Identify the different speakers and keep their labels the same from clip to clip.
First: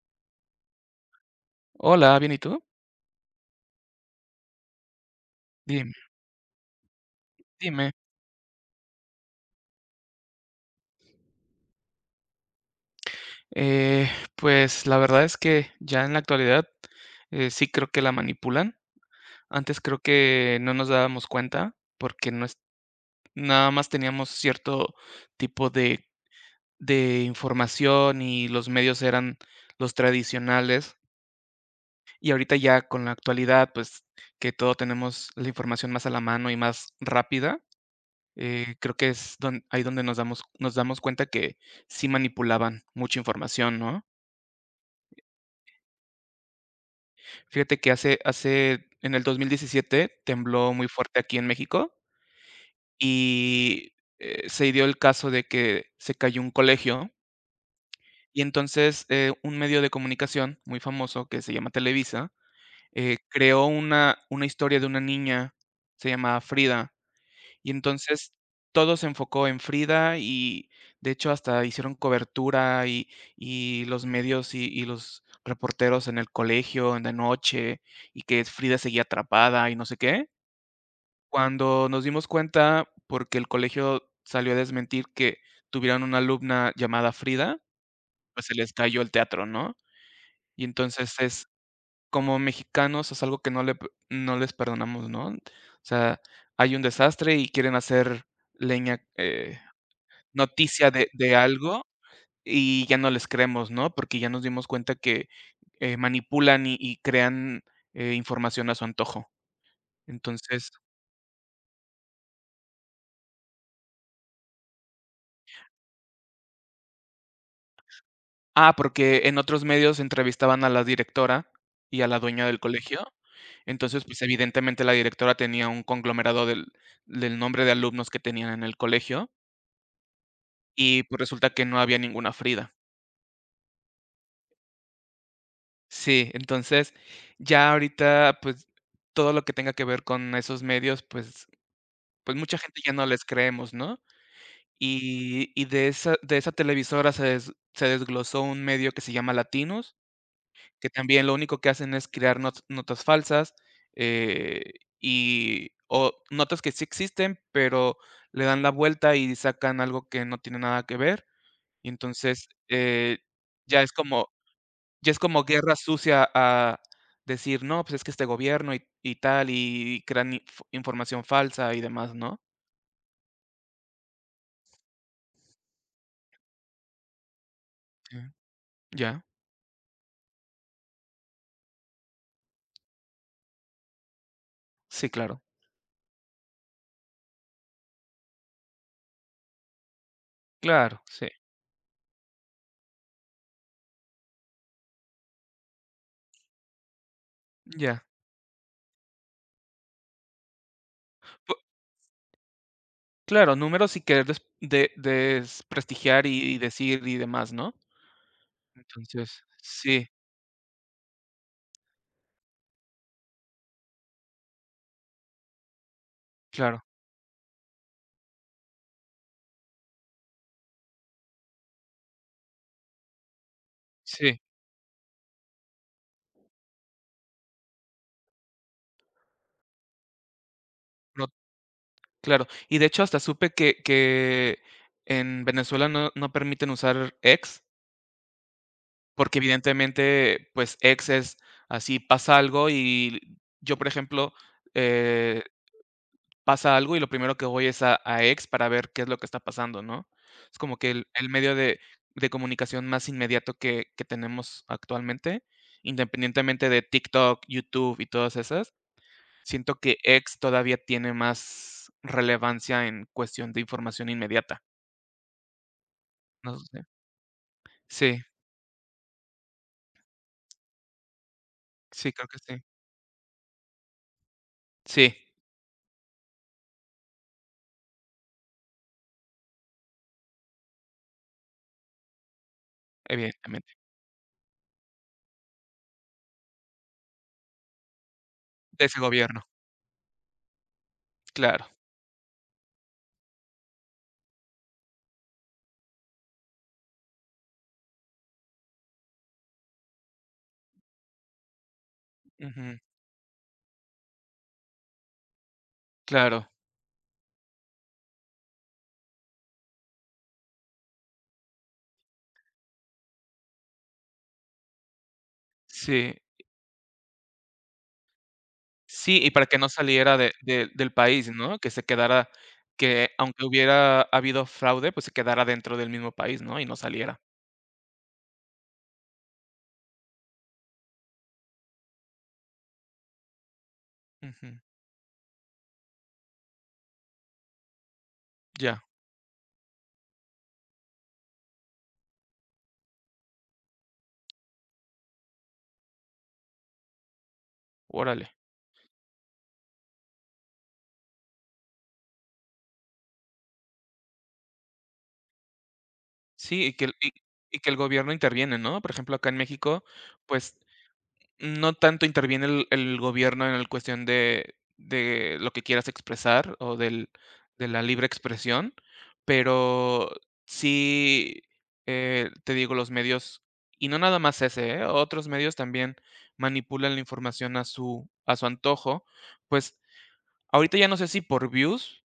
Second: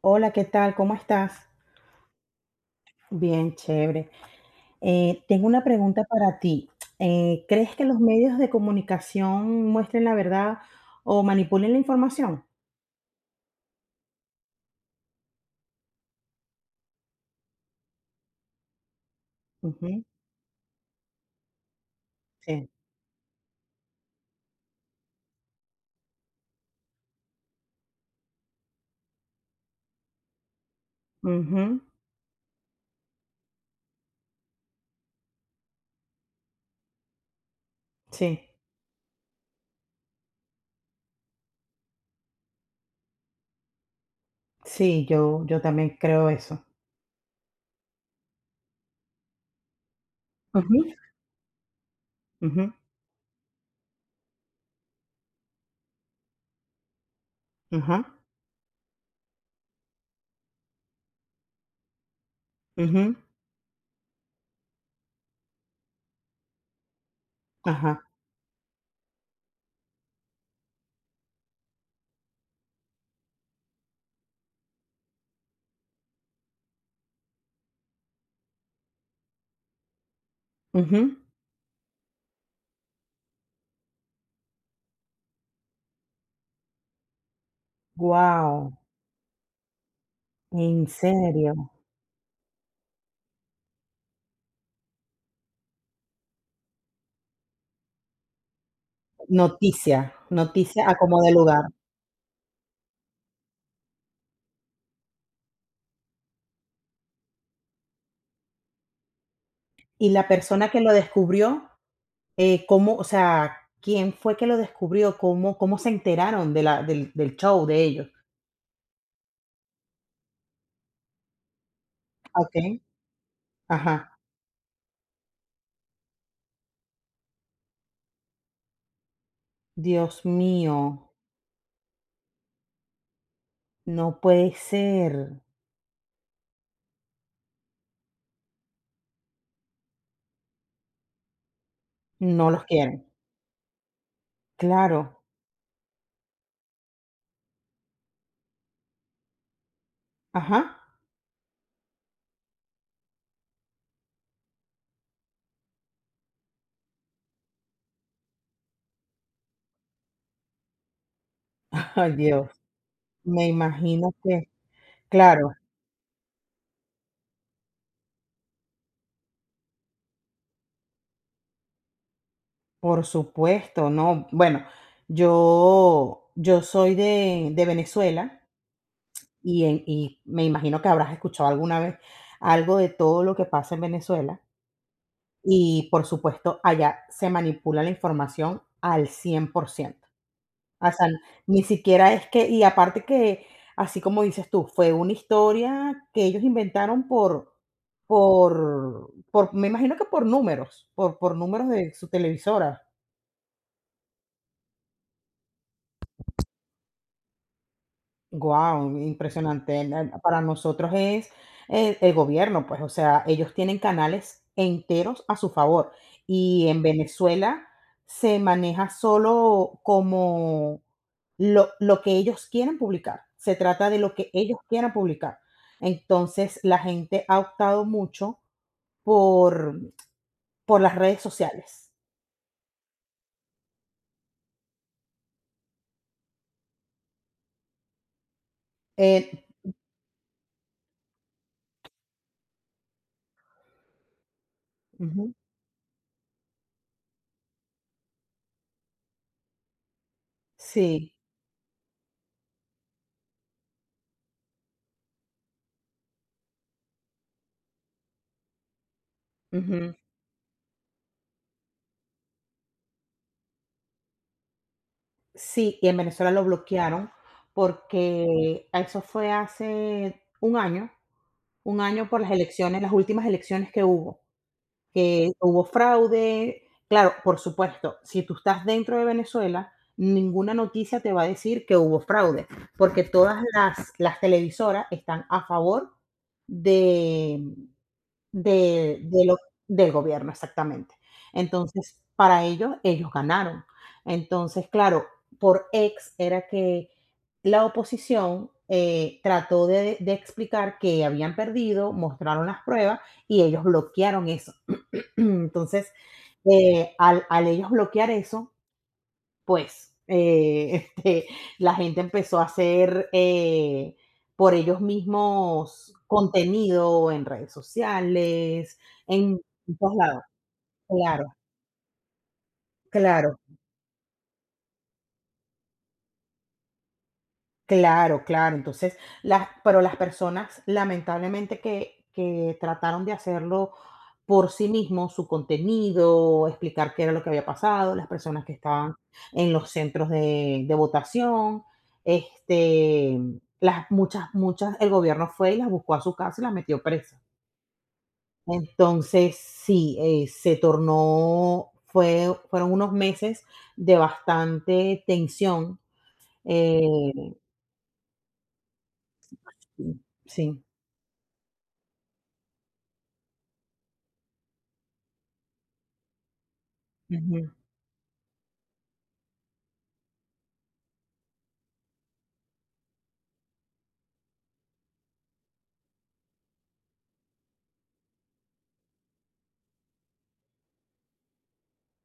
Speaker 1: Hola, ¿qué tal? ¿Cómo estás?
Speaker 2: Hola, bien, ¿y tú?
Speaker 1: Bien, chévere. Tengo una
Speaker 2: Dime,
Speaker 1: pregunta para ti. ¿Crees que
Speaker 2: dime.
Speaker 1: los medios de comunicación muestren la verdad o manipulen la información?
Speaker 2: Eh, pues la verdad es que ya en la actualidad sí creo que la manipulan. Antes creo
Speaker 1: Ujú,
Speaker 2: que no nos dábamos cuenta porque no es,
Speaker 1: sí.
Speaker 2: nada más teníamos cierto tipo de información y los medios eran los tradicionales.
Speaker 1: Ujú,
Speaker 2: Y ahorita ya con la actualidad, pues que todo tenemos la información más a la mano y más rápida,
Speaker 1: sí.
Speaker 2: creo que es ahí donde nos damos cuenta que sí manipulaban mucha información, ¿no?
Speaker 1: Sí, yo también creo eso.
Speaker 2: Fíjate que hace en el 2017 tembló
Speaker 1: Ujú,
Speaker 2: muy fuerte aquí en México
Speaker 1: ujú,
Speaker 2: y, se dio el caso de que se cayó un colegio,
Speaker 1: ajá,
Speaker 2: y entonces, un medio de comunicación muy famoso que se llama Televisa,
Speaker 1: ujú,
Speaker 2: creó una historia de una niña, se llamaba Frida, y
Speaker 1: ajá,
Speaker 2: entonces todo se enfocó en Frida y, de hecho, hasta hicieron cobertura y los medios y los reporteros en el colegio en la noche, y que Frida seguía atrapada y no sé qué.
Speaker 1: ujú.
Speaker 2: Cuando nos dimos cuenta, porque el colegio salió a desmentir que tuvieran una alumna llamada Frida, pues se les
Speaker 1: Guau,
Speaker 2: cayó el teatro, ¿no? Y
Speaker 1: en
Speaker 2: entonces es
Speaker 1: serio.
Speaker 2: como mexicanos es algo que no le p no les perdonamos, ¿no? O sea, hay un desastre y quieren hacer leña,
Speaker 1: Noticia, noticia
Speaker 2: noticia
Speaker 1: a como de
Speaker 2: de
Speaker 1: lugar.
Speaker 2: algo y ya no les creemos, ¿no? Porque ya nos dimos cuenta que, manipulan y crean, información a su antojo.
Speaker 1: ¿Y la persona
Speaker 2: Entonces
Speaker 1: que lo descubrió? ¿Eh, cómo? O sea, ¿quién fue que lo descubrió? ¿Cómo se enteraron de la del del show de ellos?
Speaker 2: porque en otros medios entrevistaban a la directora y a la dueña del
Speaker 1: Okey,
Speaker 2: colegio.
Speaker 1: ajá.
Speaker 2: Entonces, pues, evidentemente, la directora tenía un conglomerado del nombre de alumnos que tenían en el colegio
Speaker 1: Dios
Speaker 2: y,
Speaker 1: mío,
Speaker 2: pues, resulta que no había ninguna Frida.
Speaker 1: no puede ser.
Speaker 2: Sí, entonces, ya ahorita, pues, todo lo que tenga que ver con esos medios, pues, pues
Speaker 1: No
Speaker 2: mucha
Speaker 1: los
Speaker 2: gente ya
Speaker 1: quieren.
Speaker 2: no les creemos, ¿no?
Speaker 1: Claro,
Speaker 2: Y de esa de esa televisora se desglosó un medio que se llama Latinos,
Speaker 1: ajá.
Speaker 2: que también lo único que hacen es crear not notas falsas, eh, y o notas que sí existen, pero le dan la vuelta y sacan algo que no tiene nada que ver. Y
Speaker 1: Ay,
Speaker 2: entonces,
Speaker 1: Dios, me
Speaker 2: ya es
Speaker 1: imagino
Speaker 2: como
Speaker 1: que
Speaker 2: ya es como
Speaker 1: claro,
Speaker 2: guerra sucia a decir: "No, pues es que este gobierno y tal", y crean información falsa y demás, ¿no?
Speaker 1: por supuesto, no. Bueno, yo soy de
Speaker 2: Sí,
Speaker 1: Venezuela
Speaker 2: ya.
Speaker 1: y en y me imagino que habrás escuchado alguna vez algo de todo lo que pasa en Venezuela.
Speaker 2: Sí, claro,
Speaker 1: Y, por supuesto, allá se manipula la información al 100%. O
Speaker 2: claro,
Speaker 1: sea,
Speaker 2: sí,
Speaker 1: ni siquiera es que y aparte que, así como dices tú, fue una historia que ellos inventaron por
Speaker 2: ya.
Speaker 1: por por me imagino que por números, por
Speaker 2: Pu
Speaker 1: números de su televisora.
Speaker 2: Claro, números y querer desprestigiar y decir y demás, ¿no?
Speaker 1: Guau,
Speaker 2: Entonces,
Speaker 1: impresionante.
Speaker 2: sí,
Speaker 1: Na, para nosotros es, el gobierno, pues, o sea, ellos tienen canales enteros a su favor. Y en
Speaker 2: claro,
Speaker 1: Venezuela se maneja solo como lo que ellos quieren publicar, se trata de lo que
Speaker 2: sí,
Speaker 1: ellos quieran publicar. Entonces, la gente ha optado mucho por las redes
Speaker 2: no,
Speaker 1: sociales.
Speaker 2: claro. Y de hecho, hasta supe que en Venezuela no permiten usar ex, porque
Speaker 1: Eh
Speaker 2: evidentemente, pues, ex es así, pasa algo y yo, por ejemplo,
Speaker 1: Ujú,
Speaker 2: eh pasa algo y lo primero que voy es a X para ver qué es lo que está pasando, ¿no? Es como que
Speaker 1: sí,
Speaker 2: el medio de comunicación más inmediato que tenemos actualmente, independientemente de TikTok, YouTube y todas esas, siento
Speaker 1: ujú,
Speaker 2: que X todavía tiene más relevancia en cuestión de información inmediata,
Speaker 1: sí, y en Venezuela lo
Speaker 2: no sé.
Speaker 1: bloquearon
Speaker 2: Sí,
Speaker 1: porque eso fue hace un año
Speaker 2: sí,
Speaker 1: por
Speaker 2: creo
Speaker 1: las
Speaker 2: que sí.
Speaker 1: elecciones, las últimas elecciones que hubo.
Speaker 2: Sí,
Speaker 1: Que hubo fraude. Claro, por supuesto, si tú estás dentro de Venezuela, ninguna noticia te va a decir que hubo fraude, porque
Speaker 2: evidentemente,
Speaker 1: las televisoras están a favor de,
Speaker 2: de ese
Speaker 1: de lo,
Speaker 2: gobierno,
Speaker 1: del gobierno, exactamente.
Speaker 2: claro,
Speaker 1: Entonces, para ellos, ellos ganaron. Entonces, claro, por ex era que la oposición trató de explicar que habían perdido, mostraron las
Speaker 2: ujú,
Speaker 1: pruebas y ellos bloquearon eso. Entonces,
Speaker 2: claro,
Speaker 1: al ellos bloquear eso, pues eh, este, la gente empezó a hacer por ellos mismos
Speaker 2: sí.
Speaker 1: contenido en redes sociales,
Speaker 2: Sí, y
Speaker 1: en
Speaker 2: para que no
Speaker 1: todos
Speaker 2: saliera
Speaker 1: lados.
Speaker 2: de del
Speaker 1: Claro,
Speaker 2: país, ¿no? Que se quedara, que
Speaker 1: claro.
Speaker 2: aunque hubiera habido fraude, pues se quedara dentro del mismo país, ¿no? Y no saliera.
Speaker 1: Claro, claro. Entonces, las pero las personas, lamentablemente, que trataron de hacerlo
Speaker 2: Ujú.
Speaker 1: por sí mismos, su contenido, explicar qué era lo que había pasado, las personas que
Speaker 2: Ya,
Speaker 1: estaban en los centros de votación, este, las muchas el gobierno fue y las buscó a su casa y las metió presa.
Speaker 2: órale.
Speaker 1: Entonces, sí, se tornó fueron unos meses de bastante tensión,
Speaker 2: Sí, y
Speaker 1: eh,
Speaker 2: y que el gobierno interviene, ¿no? Por ejemplo, acá en México,
Speaker 1: sí,
Speaker 2: pues
Speaker 1: sí,
Speaker 2: no tanto interviene el gobierno en el cuestión de lo que quieras expresar o del
Speaker 1: ujú.
Speaker 2: de la libre expresión, pero sí, te digo, los medios, y no nada más ese, ¿eh? Otros medios también manipulan la información a su antojo. Pues, ahorita ya no sé si por views,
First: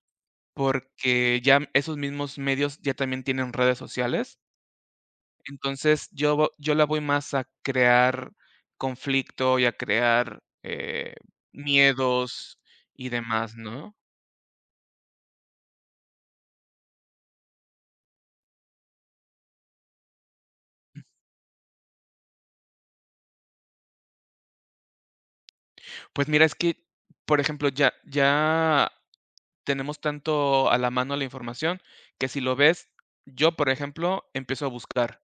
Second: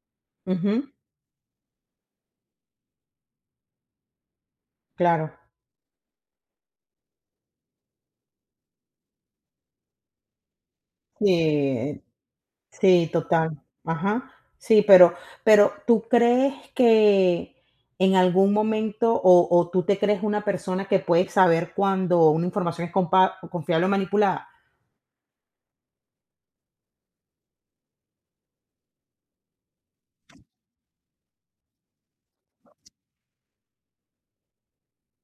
Speaker 1: Ujú,
Speaker 2: porque ya esos mismos medios ya también tienen redes sociales.
Speaker 1: claro.
Speaker 2: Entonces, yo la voy más a crear conflicto y a crear,
Speaker 1: Sí,
Speaker 2: miedos
Speaker 1: sí,
Speaker 2: y demás,
Speaker 1: total.
Speaker 2: ¿no?
Speaker 1: Ajá. Sí, pero, ¿tú crees que en algún momento o tú te crees una persona que puede saber cuando una información es compa confiable o manipulada?
Speaker 2: Pues mira, es que, por ejemplo, ya tenemos tanto a la mano la información que si lo ves, yo, por ejemplo, empiezo a buscar.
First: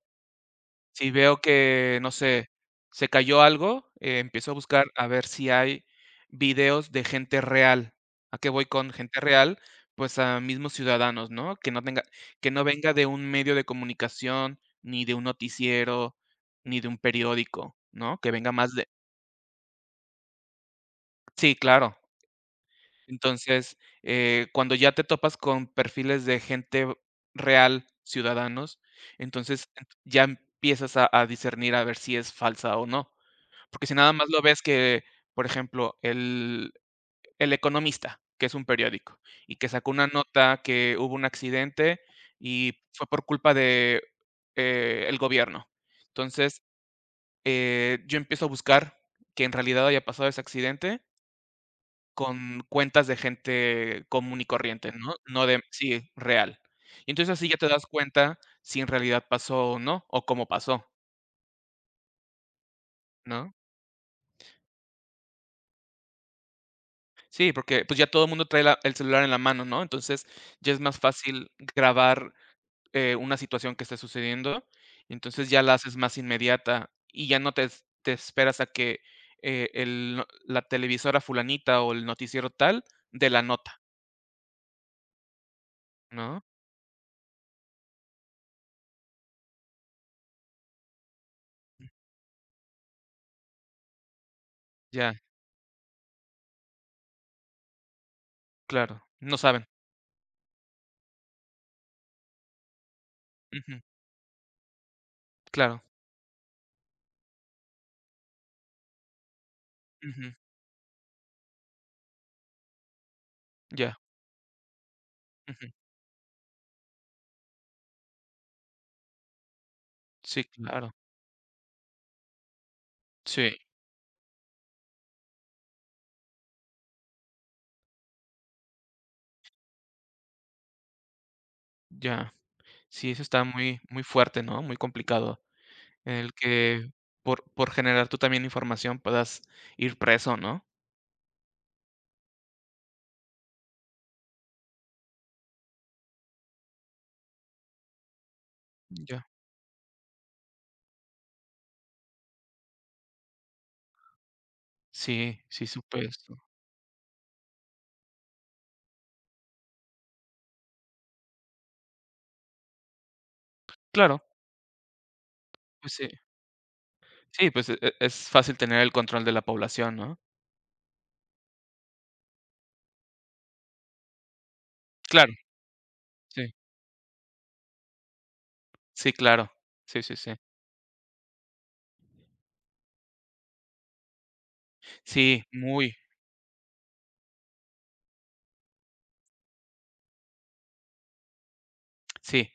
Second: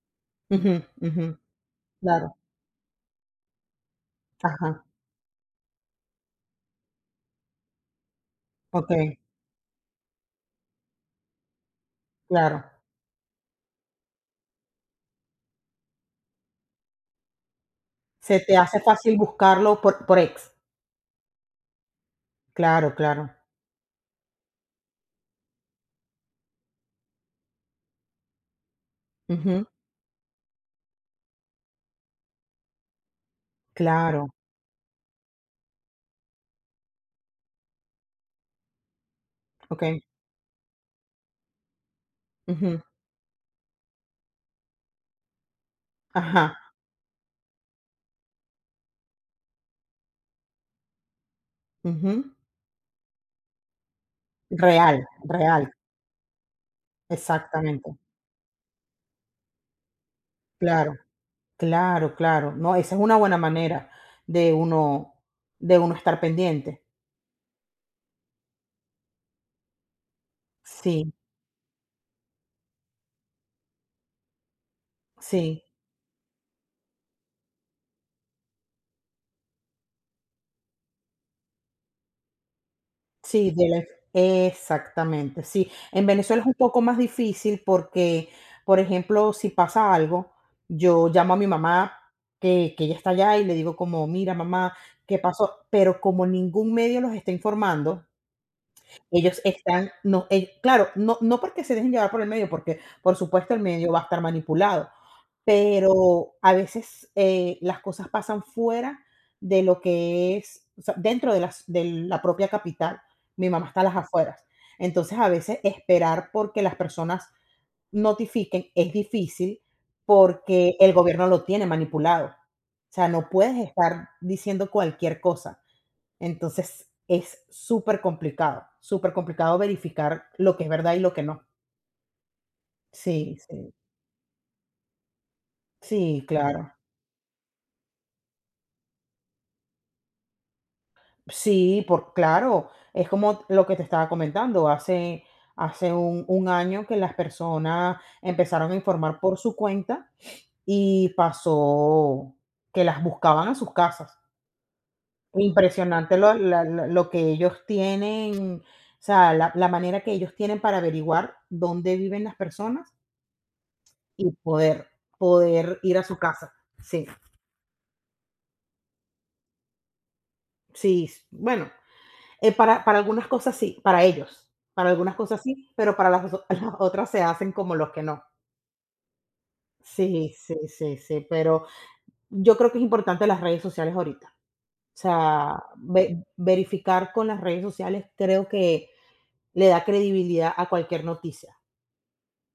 Speaker 1: Ujú,
Speaker 2: Si
Speaker 1: ujú,
Speaker 2: veo que, no
Speaker 1: claro.
Speaker 2: sé, se cayó algo, empiezo a
Speaker 1: Ajá,
Speaker 2: buscar a ver si hay videos de gente real. ¿A qué voy con
Speaker 1: okey,
Speaker 2: gente real? Pues a mismos ciudadanos, ¿no? Que no tenga que
Speaker 1: claro.
Speaker 2: no venga de un medio de comunicación, ni de un noticiero, ni de un periódico, ¿no? Que
Speaker 1: Se
Speaker 2: venga
Speaker 1: te
Speaker 2: más
Speaker 1: hace
Speaker 2: de
Speaker 1: fácil buscarlo por ex.
Speaker 2: sí, claro.
Speaker 1: Claro, claro.
Speaker 2: Entonces, cuando ya te topas con perfiles de gente real, ciudadanos,
Speaker 1: Ujú,
Speaker 2: entonces, ent ya empiezas a discernir a ver si es falsa o no. Porque si nada más
Speaker 1: claro.
Speaker 2: lo ves que, por ejemplo, El Economista, que es un periódico, y que sacó
Speaker 1: Okey.
Speaker 2: una nota que hubo un accidente y
Speaker 1: Ujú.
Speaker 2: fue por culpa de, el gobierno.
Speaker 1: Ajá.
Speaker 2: Entonces, yo empiezo a buscar que en realidad haya pasado ese accidente
Speaker 1: Ujú.
Speaker 2: con cuentas de gente común y corriente,
Speaker 1: Real,
Speaker 2: ¿no? No de
Speaker 1: real.
Speaker 2: sí, real. Y entonces así ya te das
Speaker 1: Exactamente.
Speaker 2: cuenta si en realidad pasó o no, o cómo pasó,
Speaker 1: Claro. Claro, claro. No, esa es una buena
Speaker 2: ¿no?
Speaker 1: manera de uno de uno estar pendiente.
Speaker 2: Sí, porque, pues, ya todo el mundo trae la el celular en la mano, ¿no? Entonces, ya es más
Speaker 1: Sí,
Speaker 2: fácil grabar, una situación que esté sucediendo, entonces ya
Speaker 1: sí,
Speaker 2: la haces más inmediata y ya no te esperas a que, el no la televisora fulanita o el noticiero tal dé la
Speaker 1: sí, de
Speaker 2: nota,
Speaker 1: la exactamente, sí. En Venezuela
Speaker 2: ¿no?
Speaker 1: es un poco más difícil porque, por ejemplo, si pasa algo, yo llamo a mi mamá, que ella está allá, y le digo como: "Mira, mamá,
Speaker 2: Ya,
Speaker 1: ¿qué pasó?". Pero como ningún medio los está informando,
Speaker 2: claro, no
Speaker 1: ellos
Speaker 2: saben.
Speaker 1: están no, claro, no porque se dejen llevar por el medio, porque, por supuesto, el
Speaker 2: Ujú,
Speaker 1: medio va a estar manipulado.
Speaker 2: claro,
Speaker 1: Pero a veces, las cosas pasan fuera de lo
Speaker 2: ujú,
Speaker 1: que es, o sea, dentro de las de la propia capital. Mi mamá está a las
Speaker 2: ya,
Speaker 1: afueras. Entonces, a veces
Speaker 2: ujú.
Speaker 1: esperar porque las personas notifiquen es difícil,
Speaker 2: Sí,
Speaker 1: porque el
Speaker 2: claro.
Speaker 1: gobierno lo tiene manipulado. O sea, no
Speaker 2: Sí,
Speaker 1: puedes estar diciendo cualquier cosa. Entonces, es súper complicado, supercomplicado, complicado verificar lo que es verdad y lo que no.
Speaker 2: ya. Sí, eso
Speaker 1: Sí,
Speaker 2: está
Speaker 1: sí.
Speaker 2: muy muy fuerte, ¿no? Muy complicado. En
Speaker 1: Sí,
Speaker 2: el
Speaker 1: claro.
Speaker 2: que por generar tú también información puedas ir preso, ¿no?
Speaker 1: Sí, por claro, es como lo que te estaba comentando, hace un año que las personas empezaron a informar
Speaker 2: Ya.
Speaker 1: por su cuenta y pasó que las buscaban a sus casas.
Speaker 2: Sí, sí supe
Speaker 1: Impresionante lo
Speaker 2: eso.
Speaker 1: la la lo que ellos tienen, o sea, la manera que ellos tienen para averiguar dónde viven las personas
Speaker 2: Claro,
Speaker 1: y poder
Speaker 2: pues
Speaker 1: ir a
Speaker 2: sí.
Speaker 1: su casa. Sí,
Speaker 2: Sí, pues, es fácil tener el control de la población, ¿no?
Speaker 1: sí, bueno, para algunas cosas sí, para ellos. Para algunas
Speaker 2: Claro,
Speaker 1: cosas sí, pero para las, o-
Speaker 2: sí.
Speaker 1: las otras se hacen como los que no.
Speaker 2: Sí, claro. Sí, sí, sí.
Speaker 1: Sí, sí, sí, sí, pero yo creo que es importante las redes sociales ahorita. O
Speaker 2: Sí,
Speaker 1: sea,
Speaker 2: muy,
Speaker 1: ve- verificar con las redes sociales creo que le da credibilidad a cualquier noticia.
Speaker 2: sí.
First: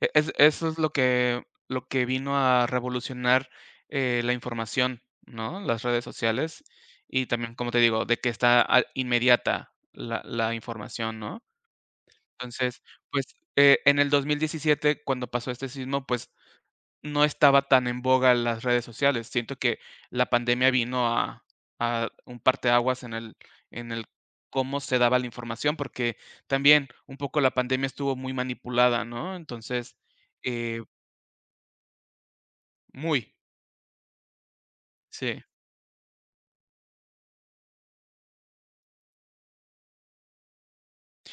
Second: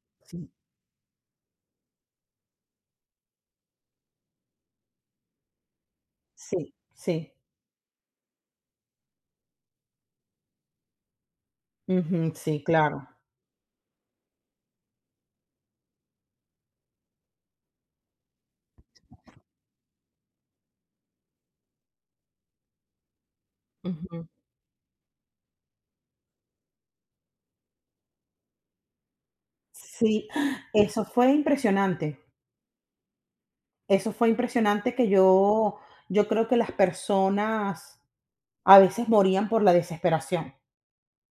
Speaker 2: Es
Speaker 1: Sí,
Speaker 2: eso es lo que vino a revolucionar, la información, ¿no? Las redes sociales
Speaker 1: sí,
Speaker 2: y
Speaker 1: sí.
Speaker 2: también, como te digo, de que está a inmediata la información, ¿no?
Speaker 1: Ujú, sí,
Speaker 2: Entonces,
Speaker 1: claro.
Speaker 2: pues, en el 2017, cuando pasó este sismo, pues, no estaba tan en boga las redes sociales. Siento que la pandemia vino a un parteaguas en el
Speaker 1: Ujú.
Speaker 2: cómo se daba la información, porque también un poco la pandemia estuvo muy manipulada, ¿no? Entonces,
Speaker 1: Sí,
Speaker 2: eh,
Speaker 1: eso fue impresionante.
Speaker 2: muy,
Speaker 1: Eso fue impresionante que
Speaker 2: sí.
Speaker 1: yo creo que las personas a veces morían por la desesperación.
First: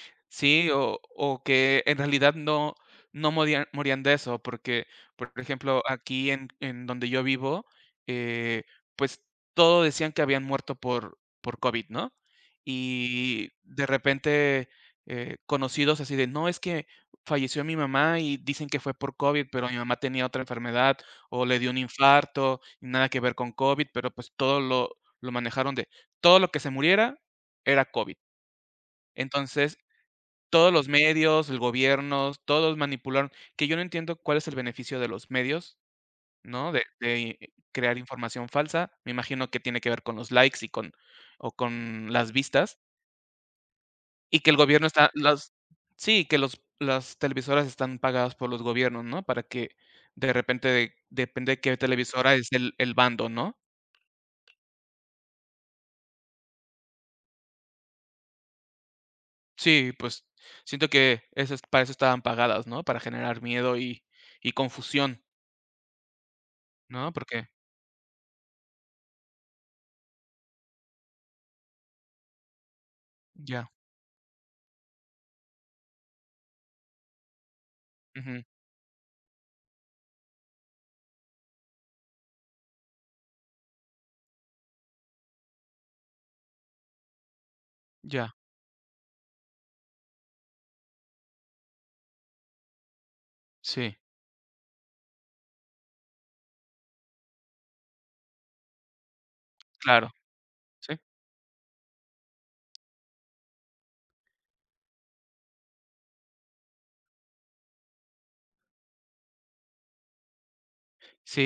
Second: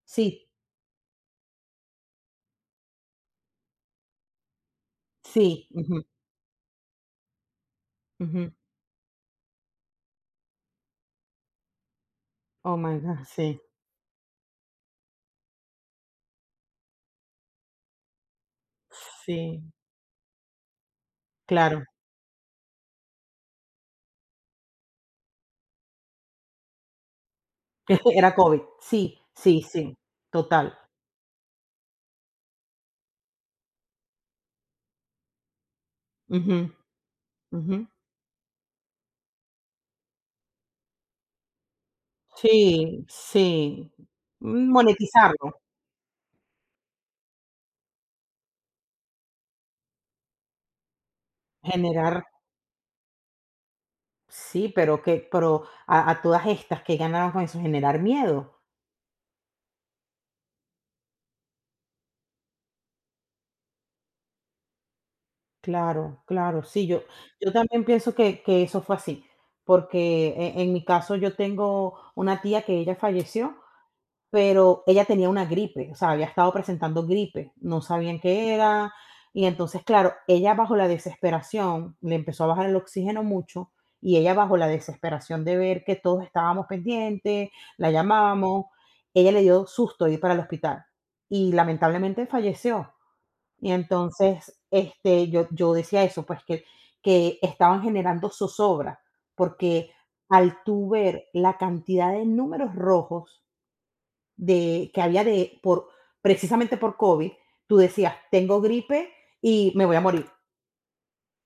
Speaker 1: Sí,
Speaker 2: Sí, o que en realidad no morían de eso, porque, por
Speaker 1: sí,
Speaker 2: ejemplo,
Speaker 1: ujú,
Speaker 2: aquí en donde yo vivo,
Speaker 1: ujú.
Speaker 2: eh, pues, todo decían que habían muerto por COVID, ¿no?
Speaker 1: Oh my God,
Speaker 2: Y
Speaker 1: sí,
Speaker 2: de repente, conocidos así de: "No, es que falleció mi mamá y dicen que fue por COVID,
Speaker 1: sí,
Speaker 2: pero mi mamá tenía otra enfermedad, o le dio un
Speaker 1: claro.
Speaker 2: infarto, y nada que ver con COVID", pero, pues, todo lo manejaron de todo lo que se muriera era COVID.
Speaker 1: Era COVID. Sí, sí,
Speaker 2: Entonces,
Speaker 1: sí,
Speaker 2: todos
Speaker 1: total.
Speaker 2: los medios, el gobierno, todos manipularon, que yo no entiendo cuál es el beneficio de los medios,
Speaker 1: Ujú,
Speaker 2: ¿no? De
Speaker 1: ujú.
Speaker 2: crear información falsa. Me imagino que tiene que ver con los likes y con o con las vistas,
Speaker 1: Sí, sí.
Speaker 2: y que el gobierno está las
Speaker 1: Monetizarlo,
Speaker 2: sí, que los las televisoras están pagadas por los gobiernos, ¿no? Para que de repente depende de qué
Speaker 1: generar
Speaker 2: televisora es el bando, ¿no?
Speaker 1: sí, pero que pero a todas estas, ¿que ganaban con eso? Generar miedo.
Speaker 2: Sí, pues, siento que eso es para eso estaban pagadas, ¿no? Para generar miedo y confusión,
Speaker 1: Claro, claro, sí, yo
Speaker 2: ¿no? Porque
Speaker 1: yo también pienso que eso fue así, porque e en mi caso yo tengo una tía que ella falleció.
Speaker 2: ya,
Speaker 1: Pero ella tenía una gripe, o sea, había estado presentando gripe, no sabían
Speaker 2: ujú,
Speaker 1: qué era. Y entonces, claro, ella bajo la desesperación le empezó a bajar el oxígeno mucho y ella bajo la desesperación de ver que todos estábamos pendientes, la
Speaker 2: ya.
Speaker 1: llamábamos, ella le dio susto ir para el hospital y lamentablemente falleció. Y
Speaker 2: Sí,
Speaker 1: entonces, yo decía eso, pues que estaban generando zozobra, porque
Speaker 2: claro,
Speaker 1: al tú
Speaker 2: sí,
Speaker 1: ver la cantidad de números rojos de que había de por precisamente por COVID, tú decías, tengo gripe y me voy a morir.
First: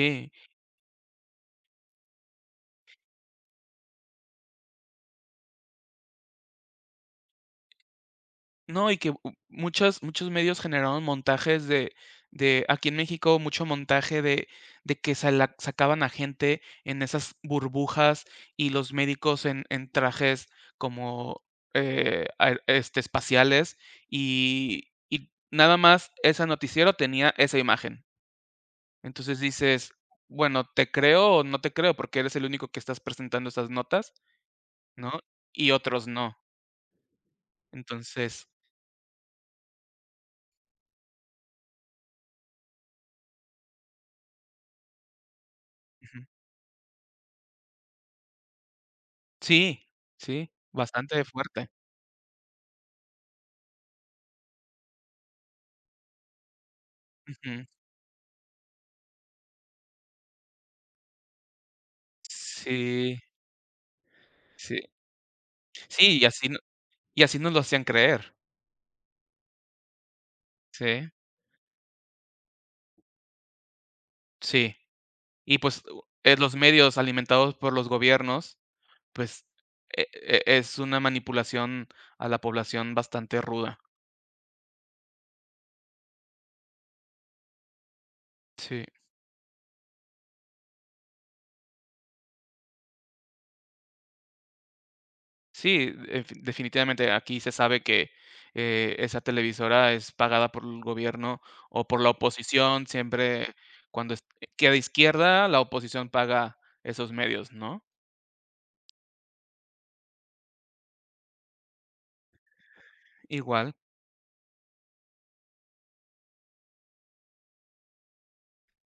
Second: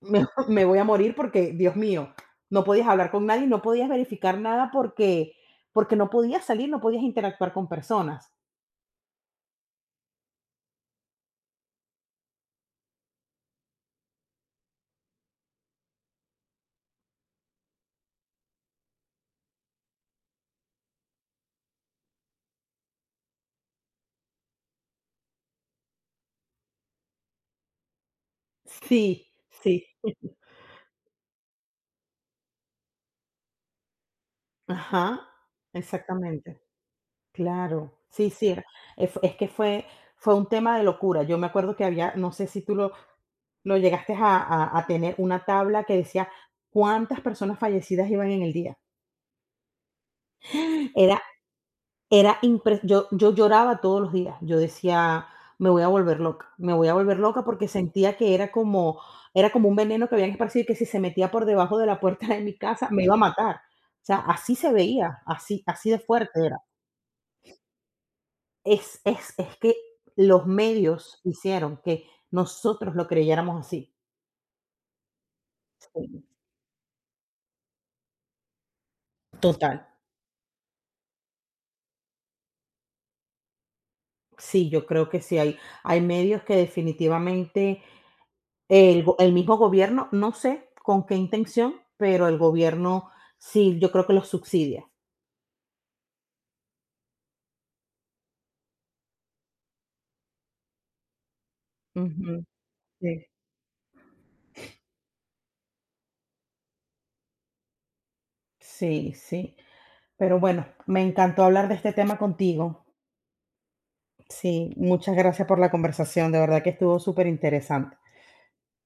Speaker 1: Me voy a morir porque, Dios mío, no podías hablar con nadie, no podías verificar nada porque, porque no podías salir, no podías interactuar con personas.
Speaker 2: No, y que u muchos medios generaron montajes de aquí en México, mucho montaje de que sala sacaban a gente en esas burbujas y los médicos en trajes como, espaciales, y nada más ese noticiero tenía esa imagen.
Speaker 1: Sí,
Speaker 2: Entonces
Speaker 1: sí.
Speaker 2: dices: "Bueno, ¿te creo o no te creo? Porque eres el único que estás presentando esas notas", ¿no?
Speaker 1: Ajá,
Speaker 2: Y otros no.
Speaker 1: exactamente. Claro. Sí, sí.
Speaker 2: Entonces
Speaker 1: era- Es que fue un tema de locura. Yo me acuerdo que había, no sé si tú lo llegaste a, a tener, una tabla que
Speaker 2: ujú.
Speaker 1: decía cuántas personas fallecidas iban en el día.
Speaker 2: Sí, sí,
Speaker 1: Era
Speaker 2: bastante fuerte.
Speaker 1: Era impre yo lloraba todos los días. Yo decía: "Me voy a volver loca, me voy a volver loca",
Speaker 2: Ujú.
Speaker 1: porque sentía que era como un veneno que habían esparcido y que si se metía por debajo de la puerta de mi casa me iba a
Speaker 2: Sí,
Speaker 1: matar. O sea, así se
Speaker 2: sí.
Speaker 1: veía, así así de
Speaker 2: Sí, y
Speaker 1: fuerte
Speaker 2: así
Speaker 1: era.
Speaker 2: no y así nos lo hacían creer.
Speaker 1: Es que los
Speaker 2: Sí,
Speaker 1: medios hicieron que nosotros lo creyéramos así.
Speaker 2: sí. Y, pues, u
Speaker 1: Sí,
Speaker 2: los medios alimentados por los gobiernos, pues,
Speaker 1: total.
Speaker 2: es una manipulación a la población bastante ruda.
Speaker 1: Sí, yo creo que sí hay medios que definitivamente
Speaker 2: Sí.
Speaker 1: El mismo gobierno, no sé con qué intención, pero el gobierno sí, yo creo que los subsidia.
Speaker 2: Sí, definitivamente aquí se sabe que esa televisora es pagada por el gobierno o por la
Speaker 1: Ujú,
Speaker 2: oposición.
Speaker 1: sí.
Speaker 2: Siempre cuando es- queda izquierda, la oposición paga esos medios, ¿no?
Speaker 1: Sí, sí. Pero bueno, me encantó hablar de este tema contigo.
Speaker 2: Igual,
Speaker 1: Sí, muchas gracias por la conversación, de verdad que estuvo súper interesante.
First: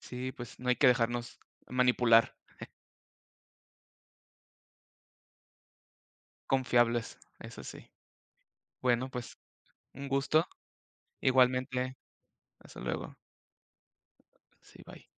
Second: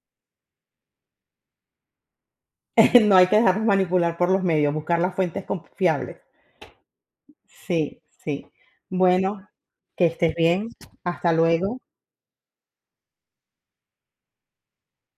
Speaker 2: sí, pues no hay que dejarnos manipular.
Speaker 1: No hay que dejarnos manipular por los medios, buscar las fuentes confiables.
Speaker 2: Confiables, eso sí.
Speaker 1: Sí, sí.
Speaker 2: Bueno, pues
Speaker 1: Bueno, que
Speaker 2: un
Speaker 1: estés
Speaker 2: gusto.
Speaker 1: bien. Hasta luego.
Speaker 2: Igualmente, hasta luego. Sí, bye.